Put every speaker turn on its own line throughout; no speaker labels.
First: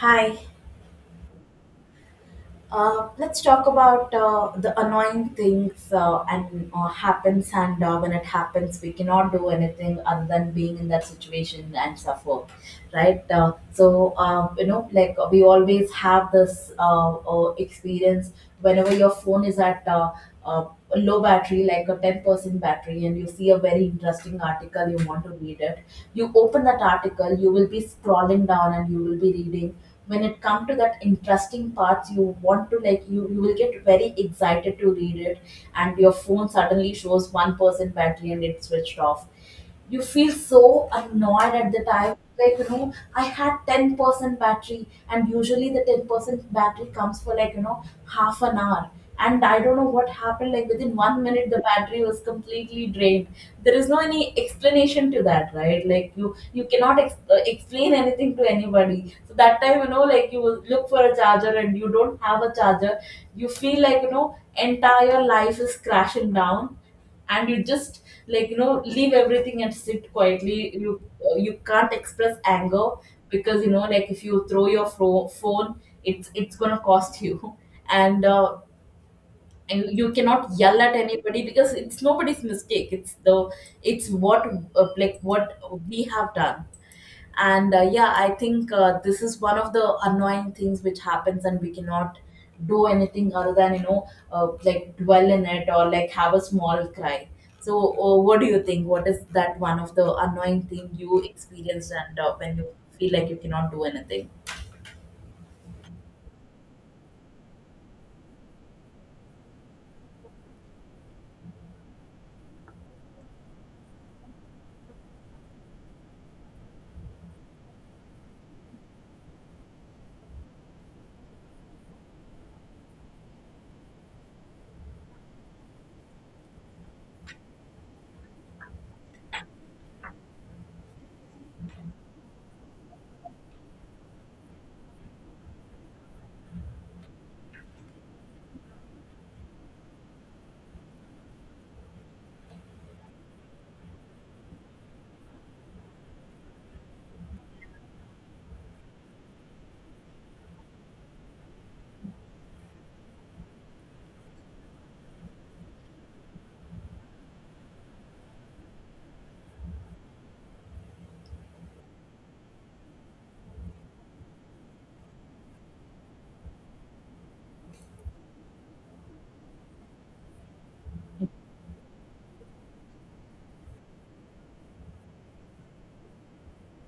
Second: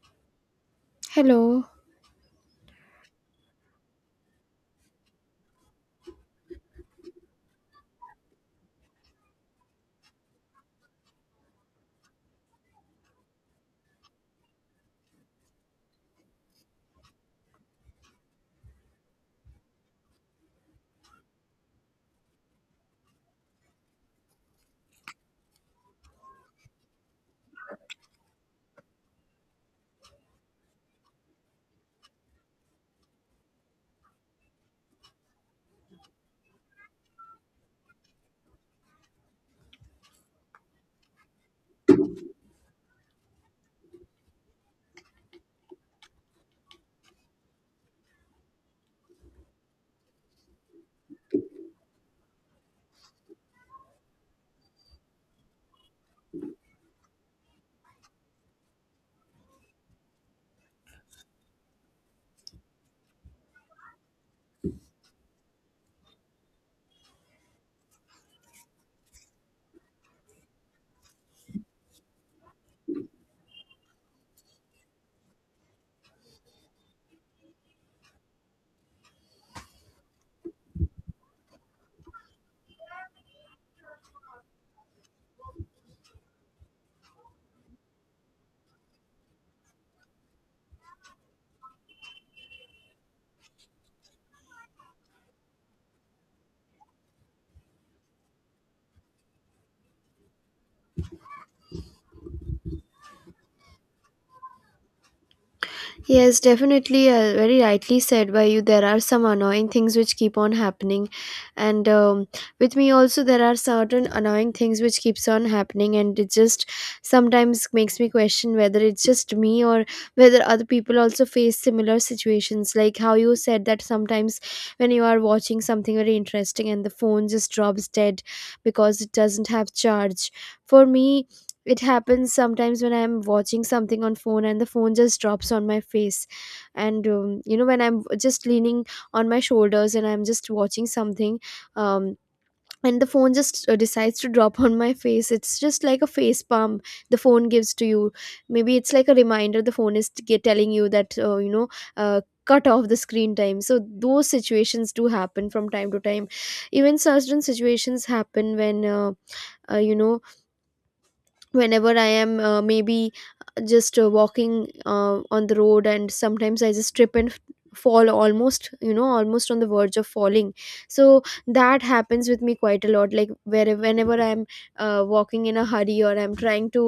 Hi.
Hello.
Let's talk about the annoying things, and happens, and when it happens, we cannot do anything other than being in that situation and suffer, right? So, like, we always have this experience whenever your phone is at a low battery, like a 10% battery, and you see a very interesting article. You want to read it, you open that article, you will be scrolling down and you will be reading. When it come to that interesting parts, you want to, like, you will get very excited to read it. And your phone suddenly shows 1% battery and it switched off. You feel so annoyed at the time. Like, I had 10% battery, and usually the 10% battery comes for, like, half an hour. And I don't know what happened, like within 1 minute the battery was completely drained. There is no any explanation to that, right? Like, you cannot explain anything to anybody. So that time, like, you will look for a charger and you don't have a charger. You feel like, entire life is crashing down. And you just, like, leave everything and sit quietly. You, you can't express anger, because, like, if you throw your phone, it's gonna cost you. and uh, and you cannot yell at anybody, because it's nobody's mistake. It's the, it's what, like what we have done. And yeah, I think this is one of the annoying things which happens, and we cannot do anything other than, like, dwell in it, or, like, have a small cry. So, what do you think? What is that one of the annoying thing you experienced, and when you feel like you cannot do anything?
Yes, definitely. Very rightly said by you. There are some annoying things which keep on happening, and with me also there are certain annoying things which keeps on happening, and it just sometimes makes me question whether it's just me or whether other people also face similar situations. Like how you said that sometimes when you are watching something very interesting and the phone just drops dead because it doesn't have charge. For me, it happens sometimes when I'm watching something on phone and the phone just drops on my face, and you know, when I'm just leaning on my shoulders and I'm just watching something, um, and the phone just decides to drop on my face. It's just like a face palm the phone gives to you. Maybe it's like a reminder the phone is telling you that you know, uh, cut off the screen time. So those situations do happen from time to time. Even certain situations happen when you know, whenever I am maybe just walking on the road, and sometimes I just trip and fall, almost, you know, almost on the verge of falling. So that happens with me quite a lot, like where whenever I'm walking in a hurry or I'm trying to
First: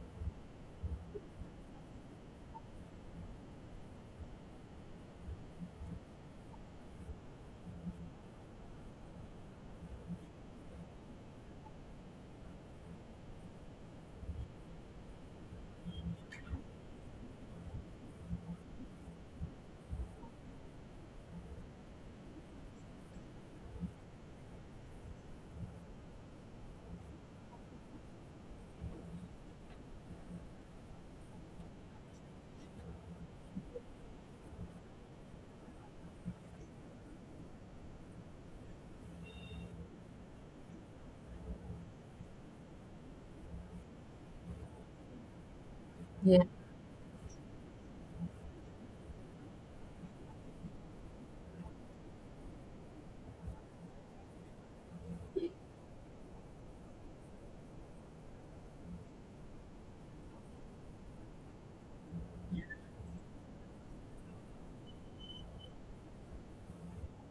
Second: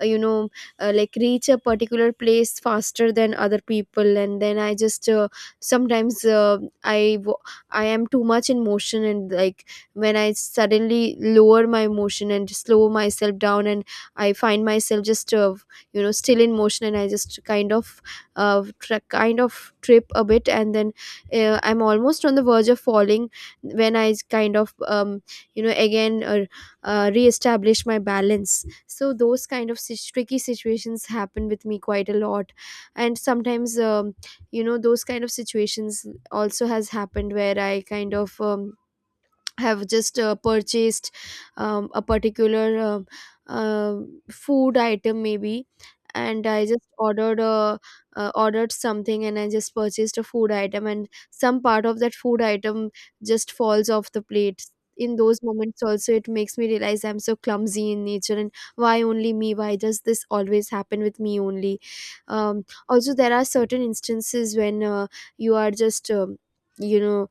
you know, like reach a particular place faster than other people, and then I just sometimes I am too much in motion, and like when I suddenly lower my motion and slow myself down and I find myself just you know, still in motion, and I just kind of kind of trip a bit, and then I'm almost on the verge of falling when I kind of you know, again reestablish my balance. So those kind of tricky situations happen with me quite a lot, and sometimes you know, those kind of situations also has happened where I kind of have just purchased a particular uh, food item maybe,
Yeah,
and I just ordered something, and I just purchased a food item and some part of that food item just falls off the plate. In those moments also it makes me realize I'm so clumsy in nature, and why only me, why does this always happen with me only. Also, there are certain instances when you are just you know,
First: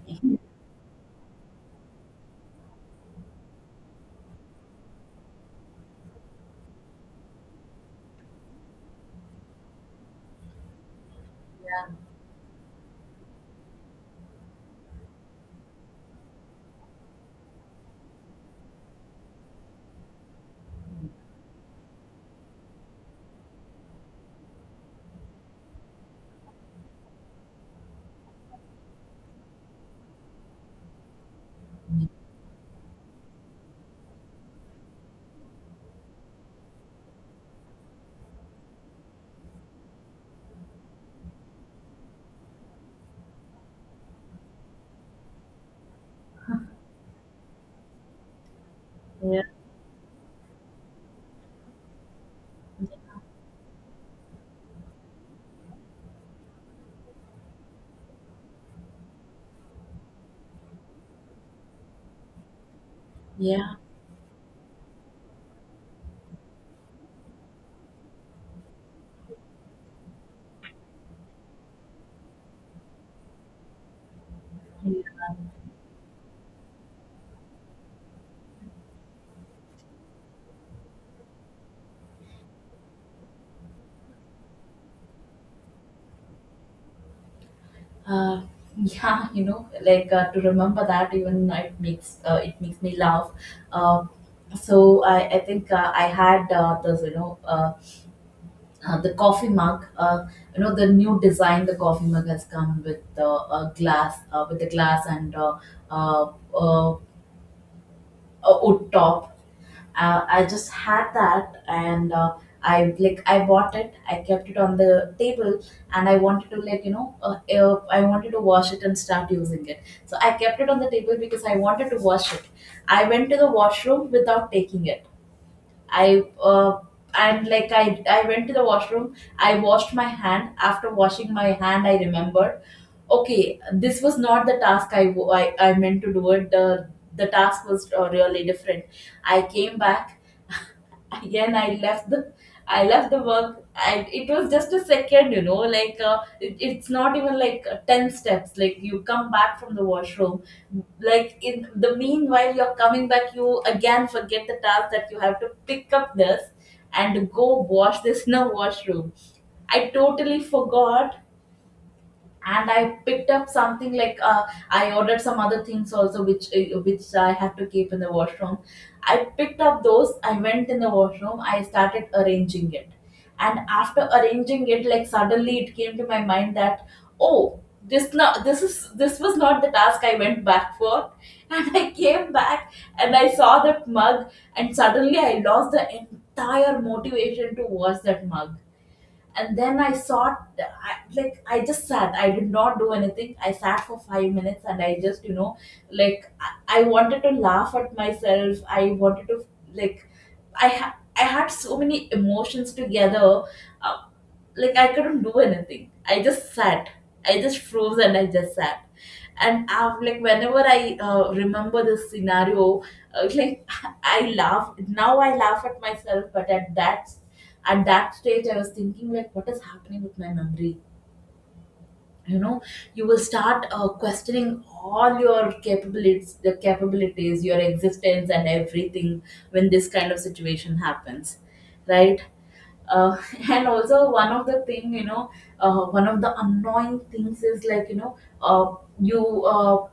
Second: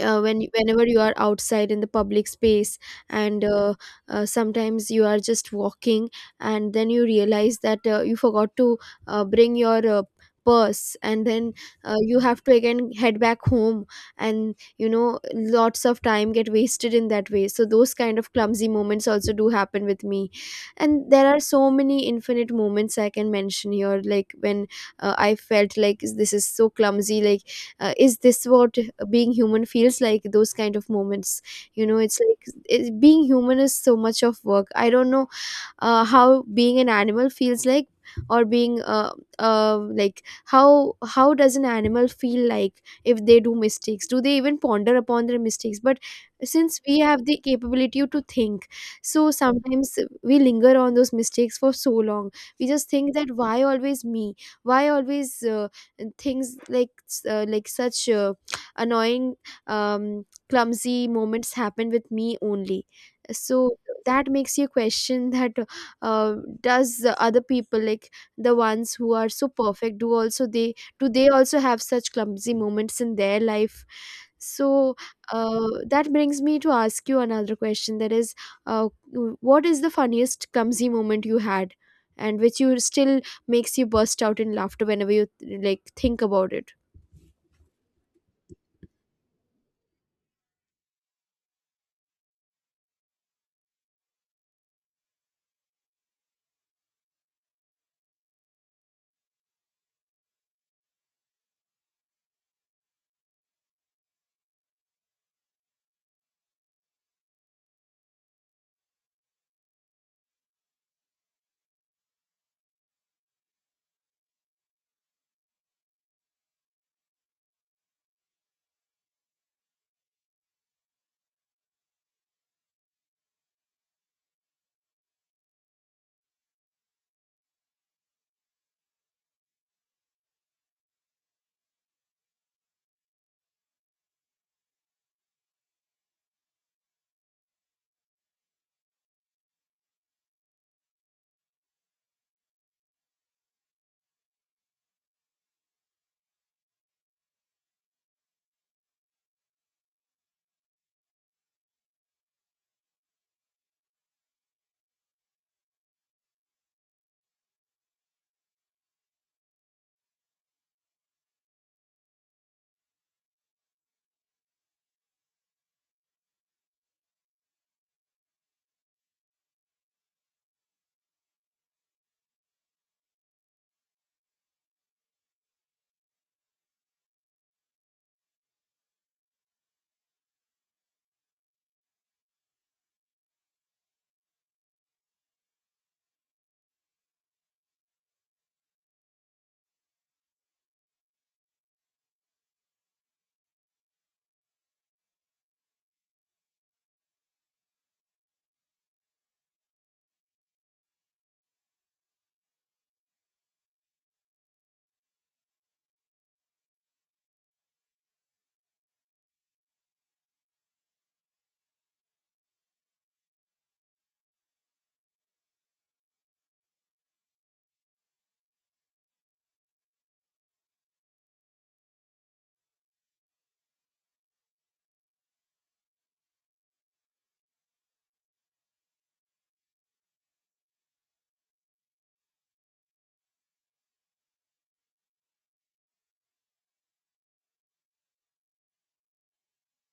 whenever you are outside in the public space, and sometimes you are just walking, and then you realize that you forgot to bring your purse, and then you have to again head back home, and you know, lots of time get wasted in that way. So those kind of clumsy moments also do happen with me, and there are so many infinite moments I can mention here, like when I felt like this is so clumsy, like is this what being human feels like, those kind of moments. You know, it's like it, being human is so much of work. I don't know how being an animal feels like, or being like how does an animal feel like. If they do mistakes, do they even ponder upon their mistakes? But since we have the capability to think, so
yeah,
sometimes we linger on those mistakes for so long. We just think that why always me, why always things like such annoying, clumsy moments happen with me only.
yeah.
So that makes you question that uh, does the other people like the ones who are so perfect, do also they, do they also have such clumsy moments in their life. So that brings me to ask you another question, that is, uh, what is the funniest clumsy moment you had, and which you still makes you burst out in laughter whenever you like think about it.
uh, yeah, like, to remember that, even, it makes, it makes me laugh. Uh, so I, I think I had this, the coffee mug. You know, the new design the coffee mug has come with a glass, with the glass, and uh, uh, a wood top. I just had that, and I like, I bought it, I kept it on the table. And I wanted to, like, I wanted to wash it and start using it, so I kept it on the table because I wanted to wash it. I went to the washroom without taking it. I and like I went to the washroom. I washed my hand. After washing my hand, I remembered. Okay, this was not the task I meant to do it. The task was really different. I came back, again I left the, I left the work. And it was just a second, like, it's not even like, 10 steps. Like, you come back from the washroom, like, in the meanwhile you're coming back, you again forget the task that you have to pick up this and go wash this in a washroom. I totally forgot. And I picked up something, like, I ordered some other things also, which, which I had to keep in the washroom. I picked up those. I went in the washroom. I started arranging it, and after arranging it, like, suddenly it came to my mind that, oh, this was not the task I went back for. And I came back and I saw that mug, and suddenly I lost the entire motivation to wash that mug. And then I thought, like, I just sat, I did not do anything, I sat for 5 minutes, and I just, like, I wanted to laugh at myself, I wanted to, like, I had so many emotions together. Uh, like, I couldn't do anything. I just sat. I just froze and I just sat. And I'm like, whenever I, remember this scenario, like, I laugh. Now I laugh at myself, but at that, at that stage, I was thinking, like, what is happening with my memory? You know, you will start, questioning all your capabilities, the capabilities, your existence, and everything when this kind of situation happens, right? uh, and also one of the thing, one of the annoying things is, like, you know uh, you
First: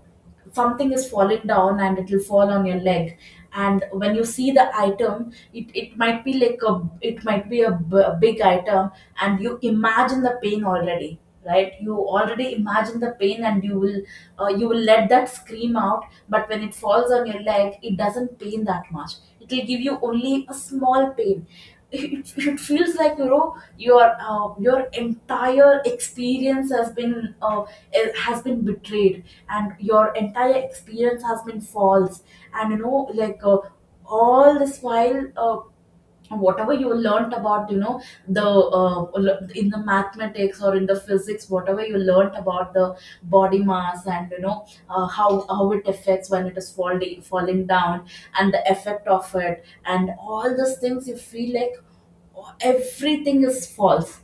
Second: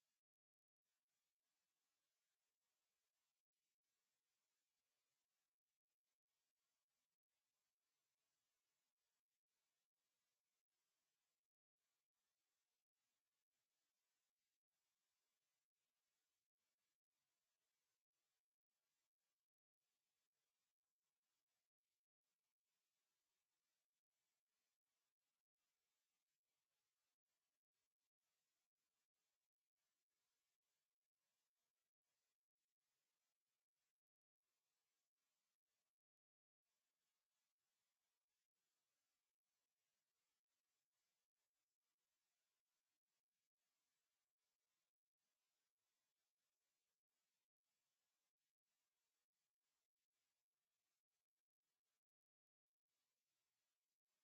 something is falling down and it will fall on your leg. And when you see the item, it might be like a, it might be a big item. And you imagine the pain already, right? You already imagine the pain, and you will, you will let that scream out. But when it falls on your leg, it doesn't pain that much. It will give you only a small pain. It feels like, your, your entire experience has been, has been betrayed, and your entire experience has been false. And, like, all this while, whatever you learnt about, the, in the mathematics or in the physics, whatever you learnt about the body mass, and, how it affects when it is falling down, and the effect of it and all these things, you feel like, oh, everything is false,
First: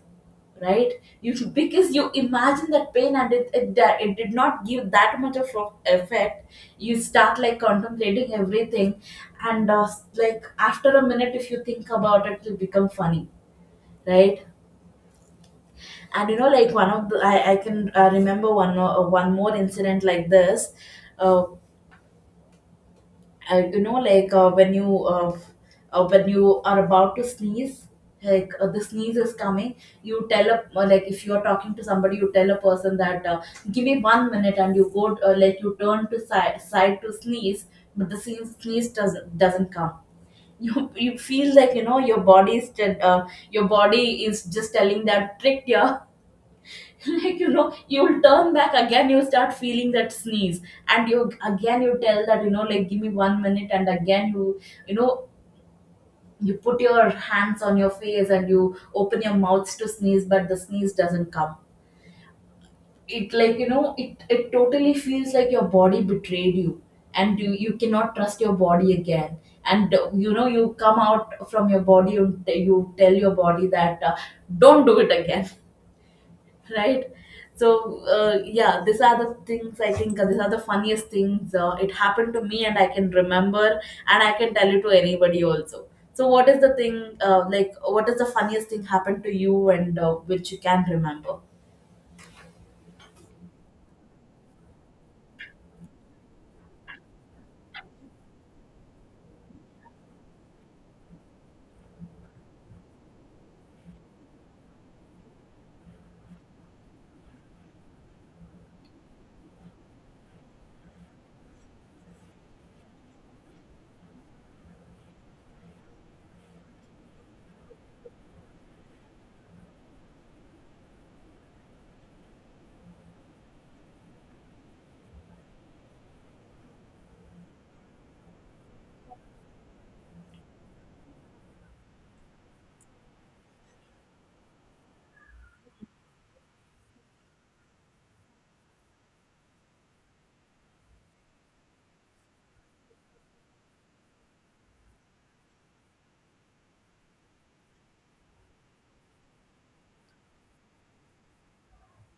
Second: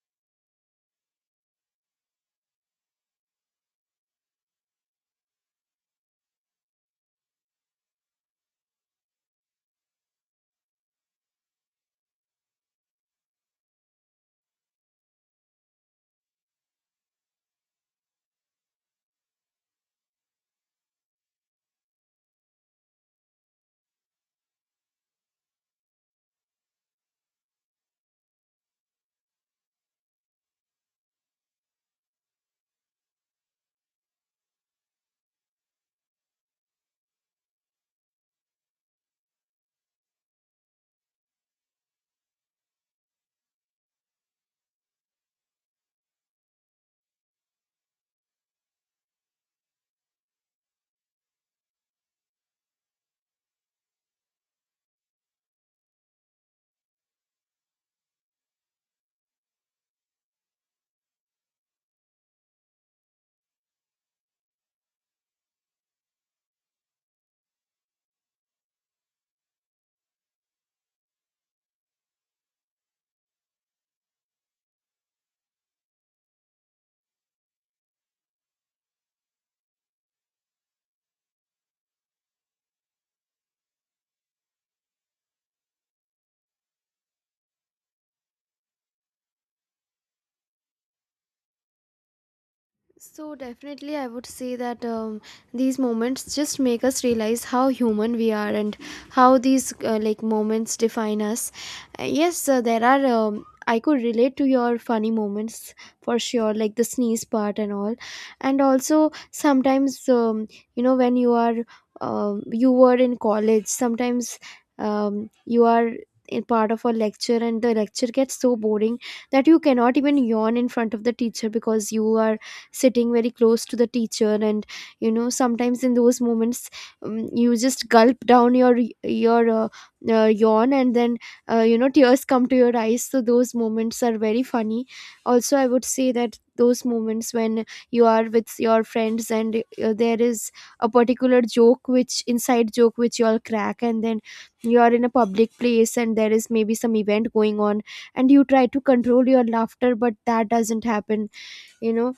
right? You should, because you imagine that pain, and it did not give that much of effect. You start, like, contemplating everything. And, like, after a minute, if you think about it, it'll become funny, right? And, like, one of the, I can, remember one, one more incident like this. Uh, uh, you know, like, when you are about to sneeze, like, the sneeze is coming. You tell a, like, if you are talking to somebody, you tell a person that, give me 1 minute. And you go, like, you turn to side, side to sneeze, but the sneeze doesn't come. You feel like, your body is your body is just telling that, tricked you. Like, you'll turn back again, you start feeling that sneeze. And you again, you tell that, like, give me 1 minute, and again you, you know you put your hands on your face and you open your mouths to sneeze, but the sneeze doesn't come. It, like, it it totally feels like your body betrayed you, and you cannot trust your body again. And, you come out from your body. You tell your body that, don't do it again, right? So, yeah, these are the things I think. These are the funniest things it happened to me and I can remember, and I can tell it to anybody also. So what is the thing, like, what is the funniest thing happened to you, and which you can remember?
So definitely, I would say that these moments just make us realize how human we are and how these like moments define us. Yes, there are. I could relate to your funny moments, for sure, like the sneeze part and all, and also sometimes you know, when you are you were in college. Sometimes you are in part of a lecture and the lecture gets so boring that you cannot even yawn in front of the teacher because you are sitting very close to the teacher, and you know, sometimes in those moments you just gulp down your your yawn, and then you know, tears come to your eyes. So those moments are very funny. Also, I would say that those moments when you are with your friends and there is a particular joke which inside joke which you all crack, and then you are in a public place and there is maybe some event going on, and you try to control your laughter but that doesn't happen. You know,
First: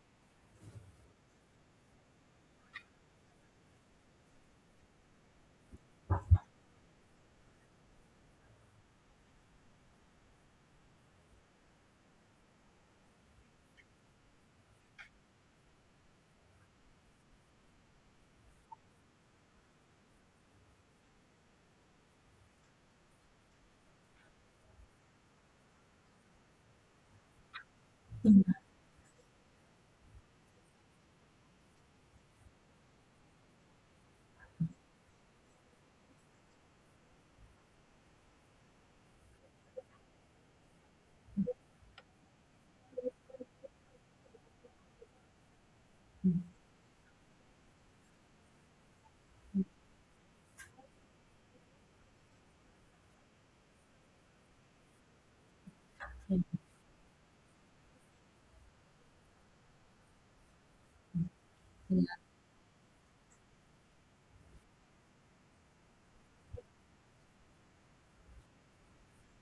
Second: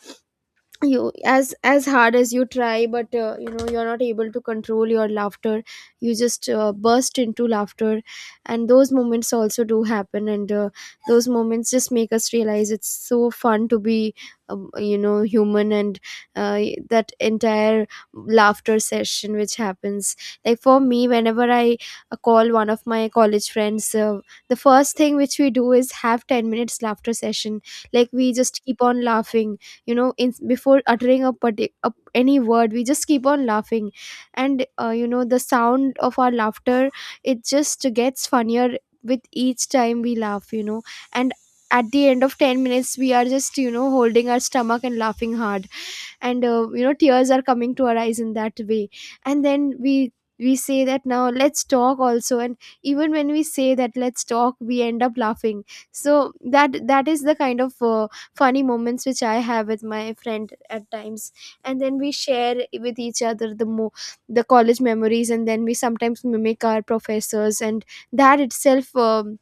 you as hard as you try, but you know, you're not able to control your laughter. You just burst into laughter, and those moments also do happen. And those moments just make us realize it's so fun to be you know, human. And uh, that entire laughter session which happens, like for me whenever I call one of my college friends, the first thing which we do is have 10 minutes laughter session. Like we just keep on laughing. You know, in before uttering a, a any word, we just keep on laughing. And you know, the sound of our laughter, it just gets funnier with each time we laugh, you know. And at the end of 10 minutes, we are just, you know, holding our stomach and laughing hard. And you know, tears are coming to our eyes in that way. And then we say that now let's talk also, and even when we say that let's talk, we end up laughing. So that that is the kind of funny moments which I have with my friend at times. And then we share with each other the the college memories, and then we sometimes mimic our professors, and that itself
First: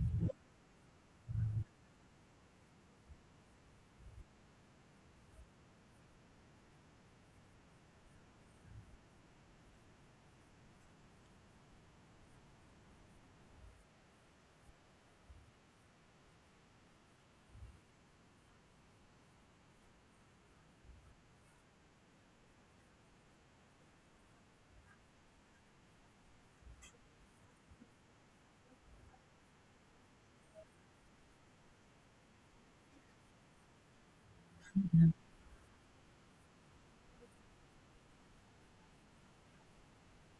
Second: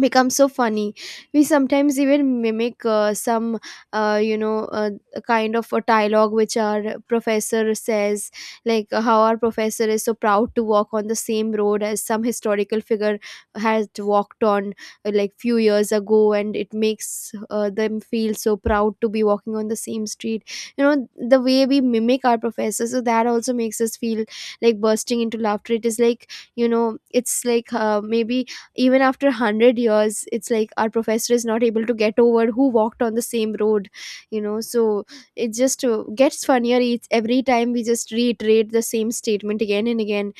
becomes so funny. We sometimes even mimic some you know, kind of a dialogue which our professor says, like how our professor is so proud to walk on the same road as some historical figure has walked on like few years ago, and it makes them feel so proud to be walking on the same street. You know, the way we mimic our professor, so that also makes us feel like bursting into laughter. It is like, you know, it's like maybe even after 100 years it's like our professor is not able to get over who walked on the same road, you know. So it just gets funnier each every time we just reiterate the same statement again and again.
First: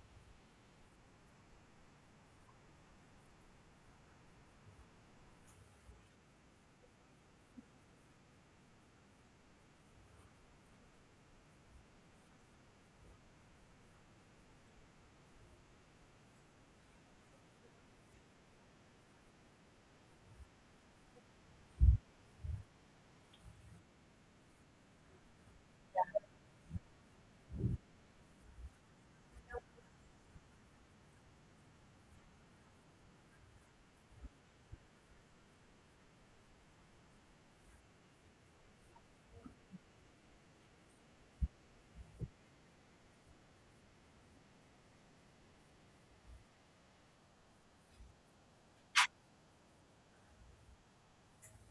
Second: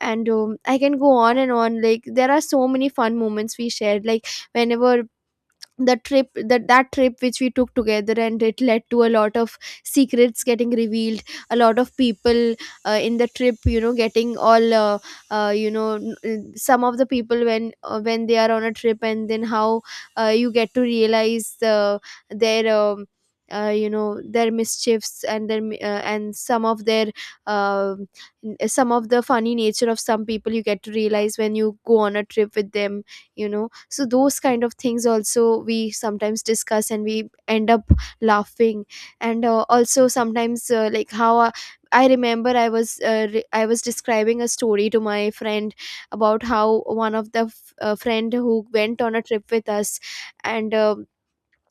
And I can go on and on, like there are so many fun moments we shared, like whenever the trip that that trip which we took together, and it led to a lot of secrets getting revealed. A lot of people in the trip, you know, getting all you know, some of the people when they are on a trip, and then how you get to realize their you know, their mischiefs and their and some of their um, some of the funny nature of some people you get to realize when you go on a trip with them, you know. So those kind of things also we sometimes discuss and we end up laughing. And also sometimes like how I remember I was I was describing a story to my friend about how one of the friend who went on a trip with us, and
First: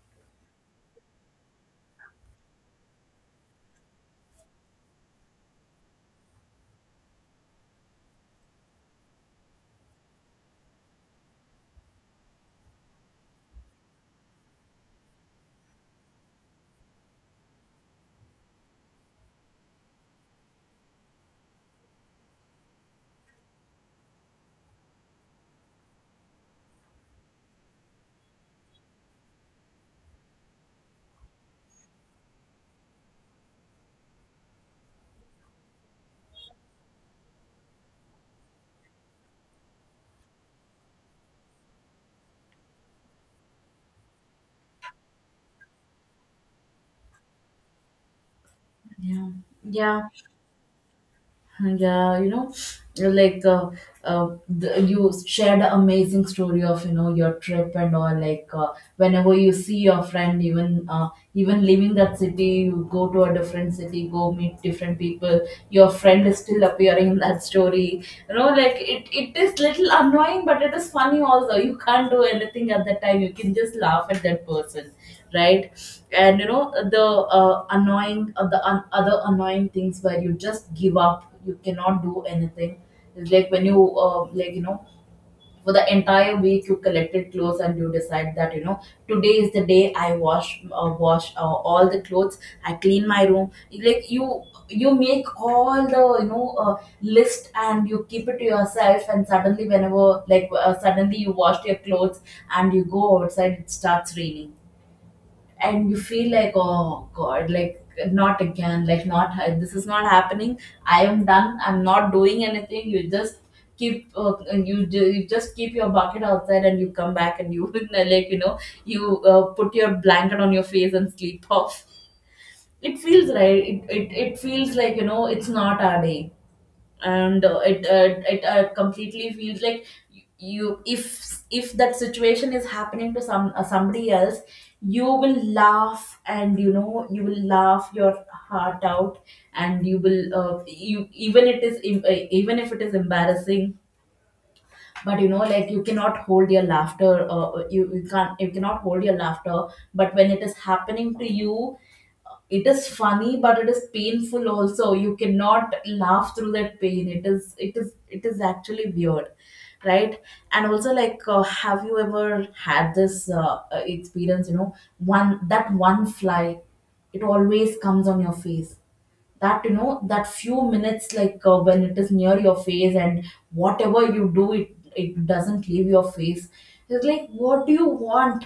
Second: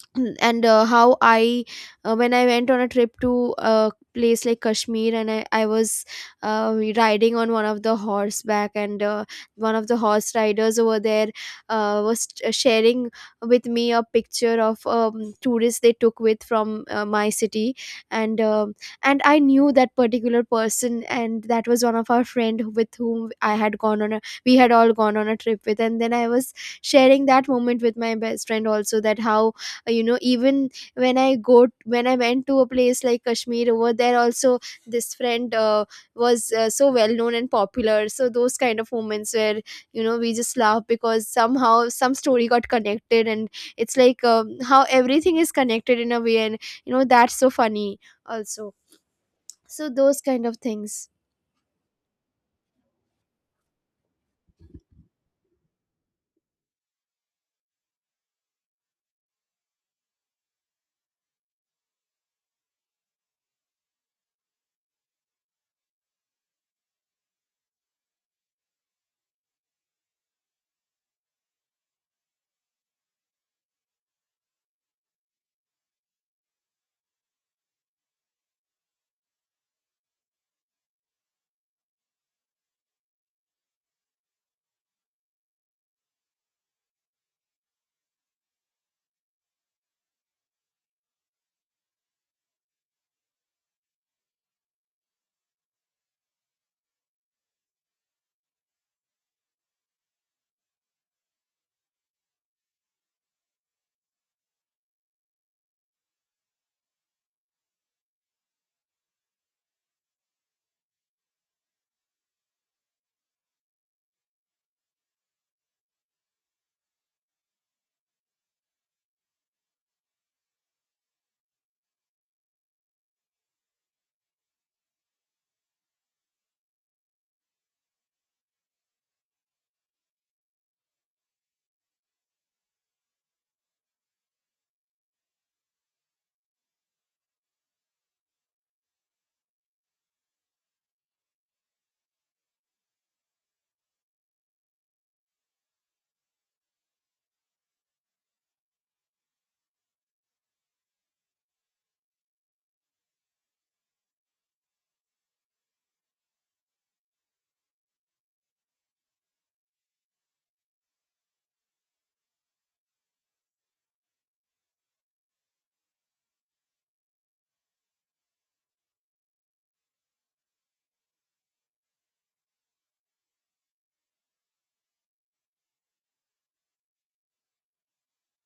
and how I when I went on a trip to a place like Kashmir, and I was riding on one of the horseback, and one of the horse riders over there was sharing with me a picture of tourists they took with from my city. And and I knew that particular person, and that was one of our friend with whom I had gone on a, we had all gone on a trip with. And then I was sharing that moment with my best friend also, that how you know, even when I go, when I went to a place like Kashmir, over there also this friend was so well known and popular. So those kind of moments where, you know, we just laugh because somehow some story got connected, and it's like how everything is connected in a way, and you know, that's so funny also.
Yeah,
So
yeah.
those kind of things.
Yeah, you know, like, you shared an amazing story of, your trip and all. Like, whenever you see your friend, even, even leaving that city, you go to a different city, go meet different people. Your friend is still appearing in that story. You know, like, it is little annoying, but it is funny also. You can't do anything at that time. You can just laugh at that person, right? And you know the, annoying, other annoying things where you just give up, you cannot do anything. It's like when you, like, for the entire week you collected clothes and you decide that, today is the day I wash, all the clothes. I clean my room. Like, you make all the, list, and you keep it to yourself. And suddenly, whenever, like suddenly, you washed your clothes and you go outside, it starts raining. And you feel like, oh god, like not again, like, not, this is not happening. I am done, I'm not doing anything. You just keep you just keep your bucket outside and you come back and you like you put your blanket on your face and sleep off. It feels right. It feels like it's not our day. And it completely feels like you, if that situation is happening to somebody else, you will laugh, and you will laugh your heart out. And you will you, even it is even if it is embarrassing, but like you cannot hold your laughter. You cannot hold your laughter. But when it is happening to you, it is funny, but it is painful also. You cannot laugh through that pain. It is actually weird, right? And also, like have you ever had this experience? One that one fly, it always comes on your face. That that few minutes, like when it is near your face, and whatever you do, it doesn't leave your face. It's like, what do you want?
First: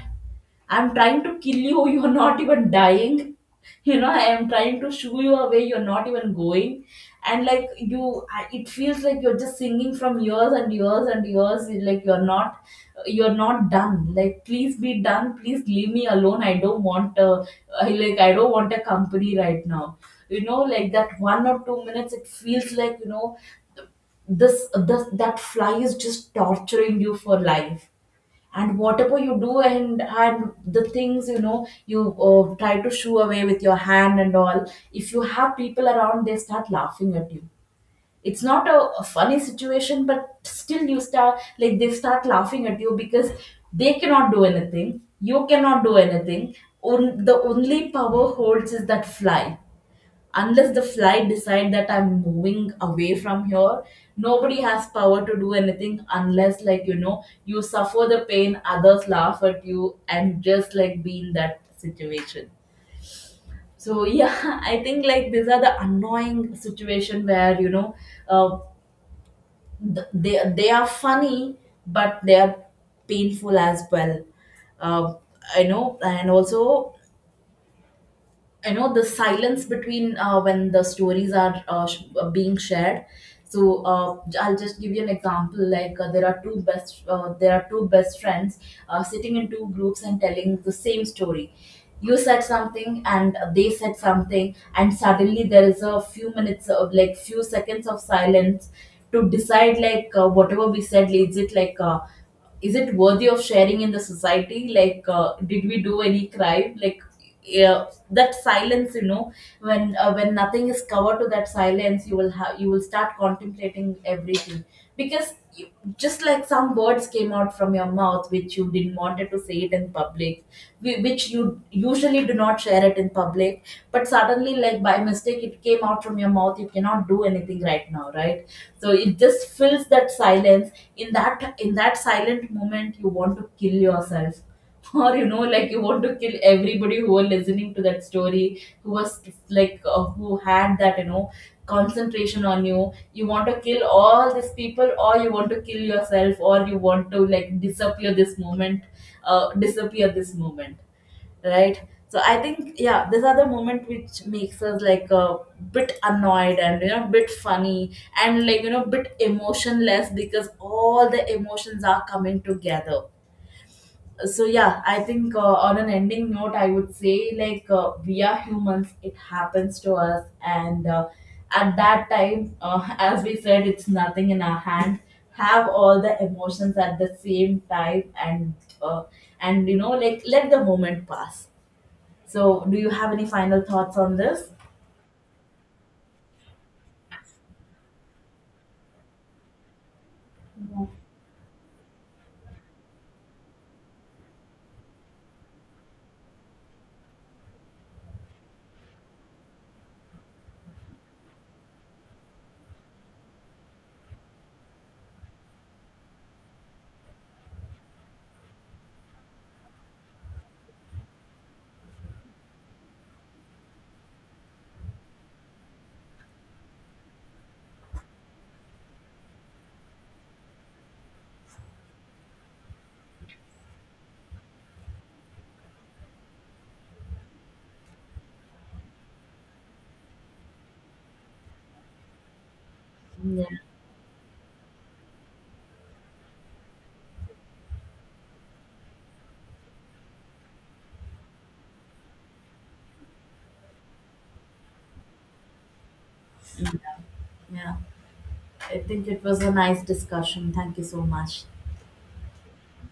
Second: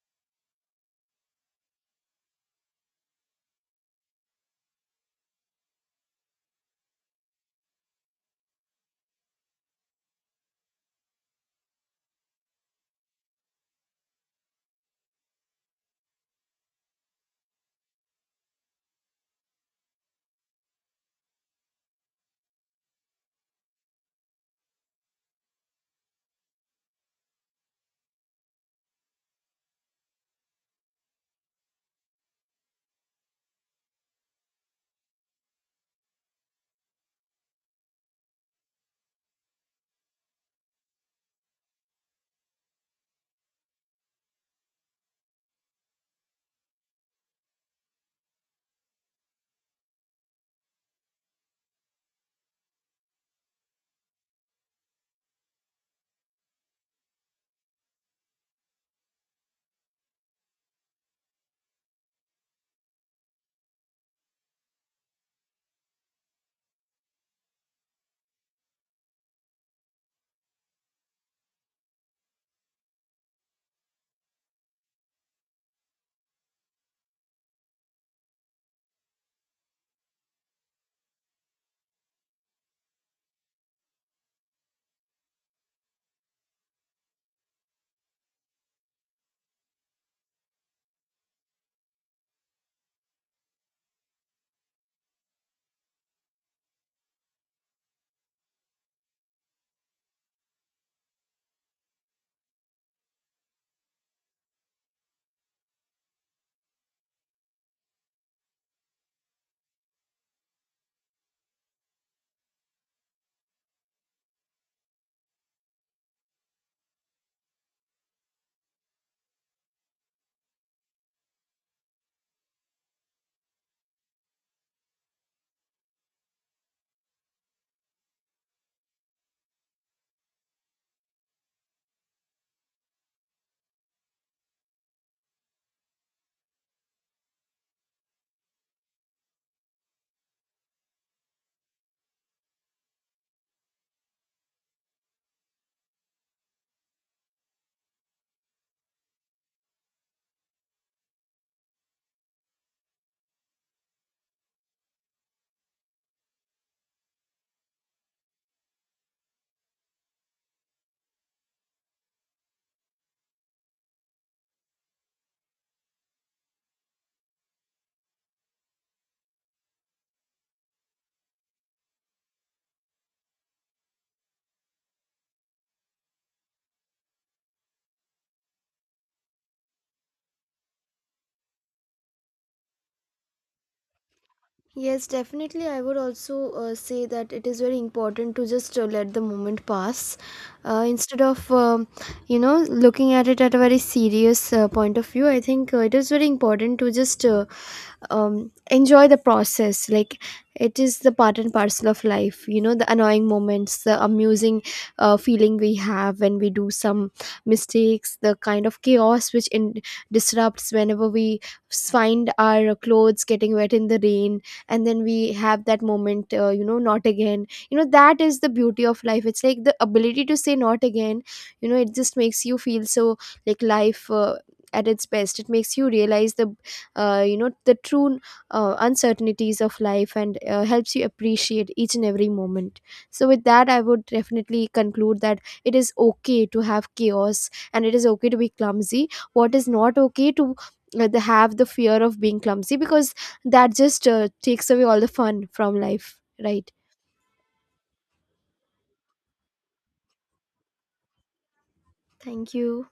I'm trying to kill you, you're not even dying. I am trying to shoo you away, you're not even going. And like you, it feels like you're just singing from years and years and years, like you're not, you're not done. Like please be done, please leave me alone. I don't want a, I, like I don't want a company right now. Like that 1 or 2 minutes, it feels like this that fly is just torturing you for life. And whatever you do, and the things, you try to shoo away with your hand and all. If you have people around, they start laughing at you. It's not a, a funny situation, but still you start, like they start laughing at you, because they cannot do anything, you cannot do anything. On, the only power holds is that fly. Unless the fly decide that I'm moving away from here, nobody has power to do anything. Unless like you suffer the pain, others laugh at you and just like be in that situation. So yeah, I think like these are the annoying situation where uh, they are funny, but they are painful as well. uh, I know. And also, the silence between when the stories are being shared. So I'll just give you an example. Like there are two best friends sitting in two groups and telling the same story. You said something and they said something, and suddenly there is a few minutes of, like few seconds of silence to decide like whatever we said, is it like is it worthy of sharing in the society? Like did we do any crime? Like yeah, that silence, when nothing is covered to that silence, you will have, you will start contemplating everything. Because you, just like some words came out from your mouth which you didn't wanted to say it in public, which you usually do not share it in public. But suddenly, like by mistake, it came out from your mouth, you cannot do anything right now, right? So it just fills that silence. In that, silent moment, you want to kill yourself. Or like you want to kill everybody who were listening to that story, who was like who had that, concentration on you. You want to kill all these people, or you want to kill yourself, or you want to like disappear this moment. uh, disappear this moment right. So I think yeah, these are the moment which makes us like a bit annoyed, and bit funny, and like bit emotionless, because all the emotions are coming together. So yeah, I think on an ending note, I would say like we are humans, it happens to us. And at that time as we said, it's nothing in our hand. Have all the emotions at the same time, uh, and like let the moment pass. So, do you have any final thoughts on this?
Yes, definitely. I would also say that it is very important to just let the moment pass, instead of, you know, looking at it at a very serious point of view. I think it is very important to just enjoy the process. Like it is the part and parcel of life, you know, the annoying moments, the amusing feeling we have when we do some mistakes, the kind of chaos which disrupts whenever we find our clothes getting wet in the rain, and then we have that moment, you know, not again. You know, that is the beauty of life. It's like the ability to say not again, you know. It just makes you feel so, like life at its best, it makes you realize the you know, the true uncertainties of life, and helps you appreciate each and every moment. So with
Yes.
that, I would definitely conclude that it is okay to have chaos and it is okay to be clumsy. What is not okay to have the fear of being clumsy, because that just takes away all the fun from life, right.
Yeah, I think it was a nice discussion. Thank you so much.
Thank you.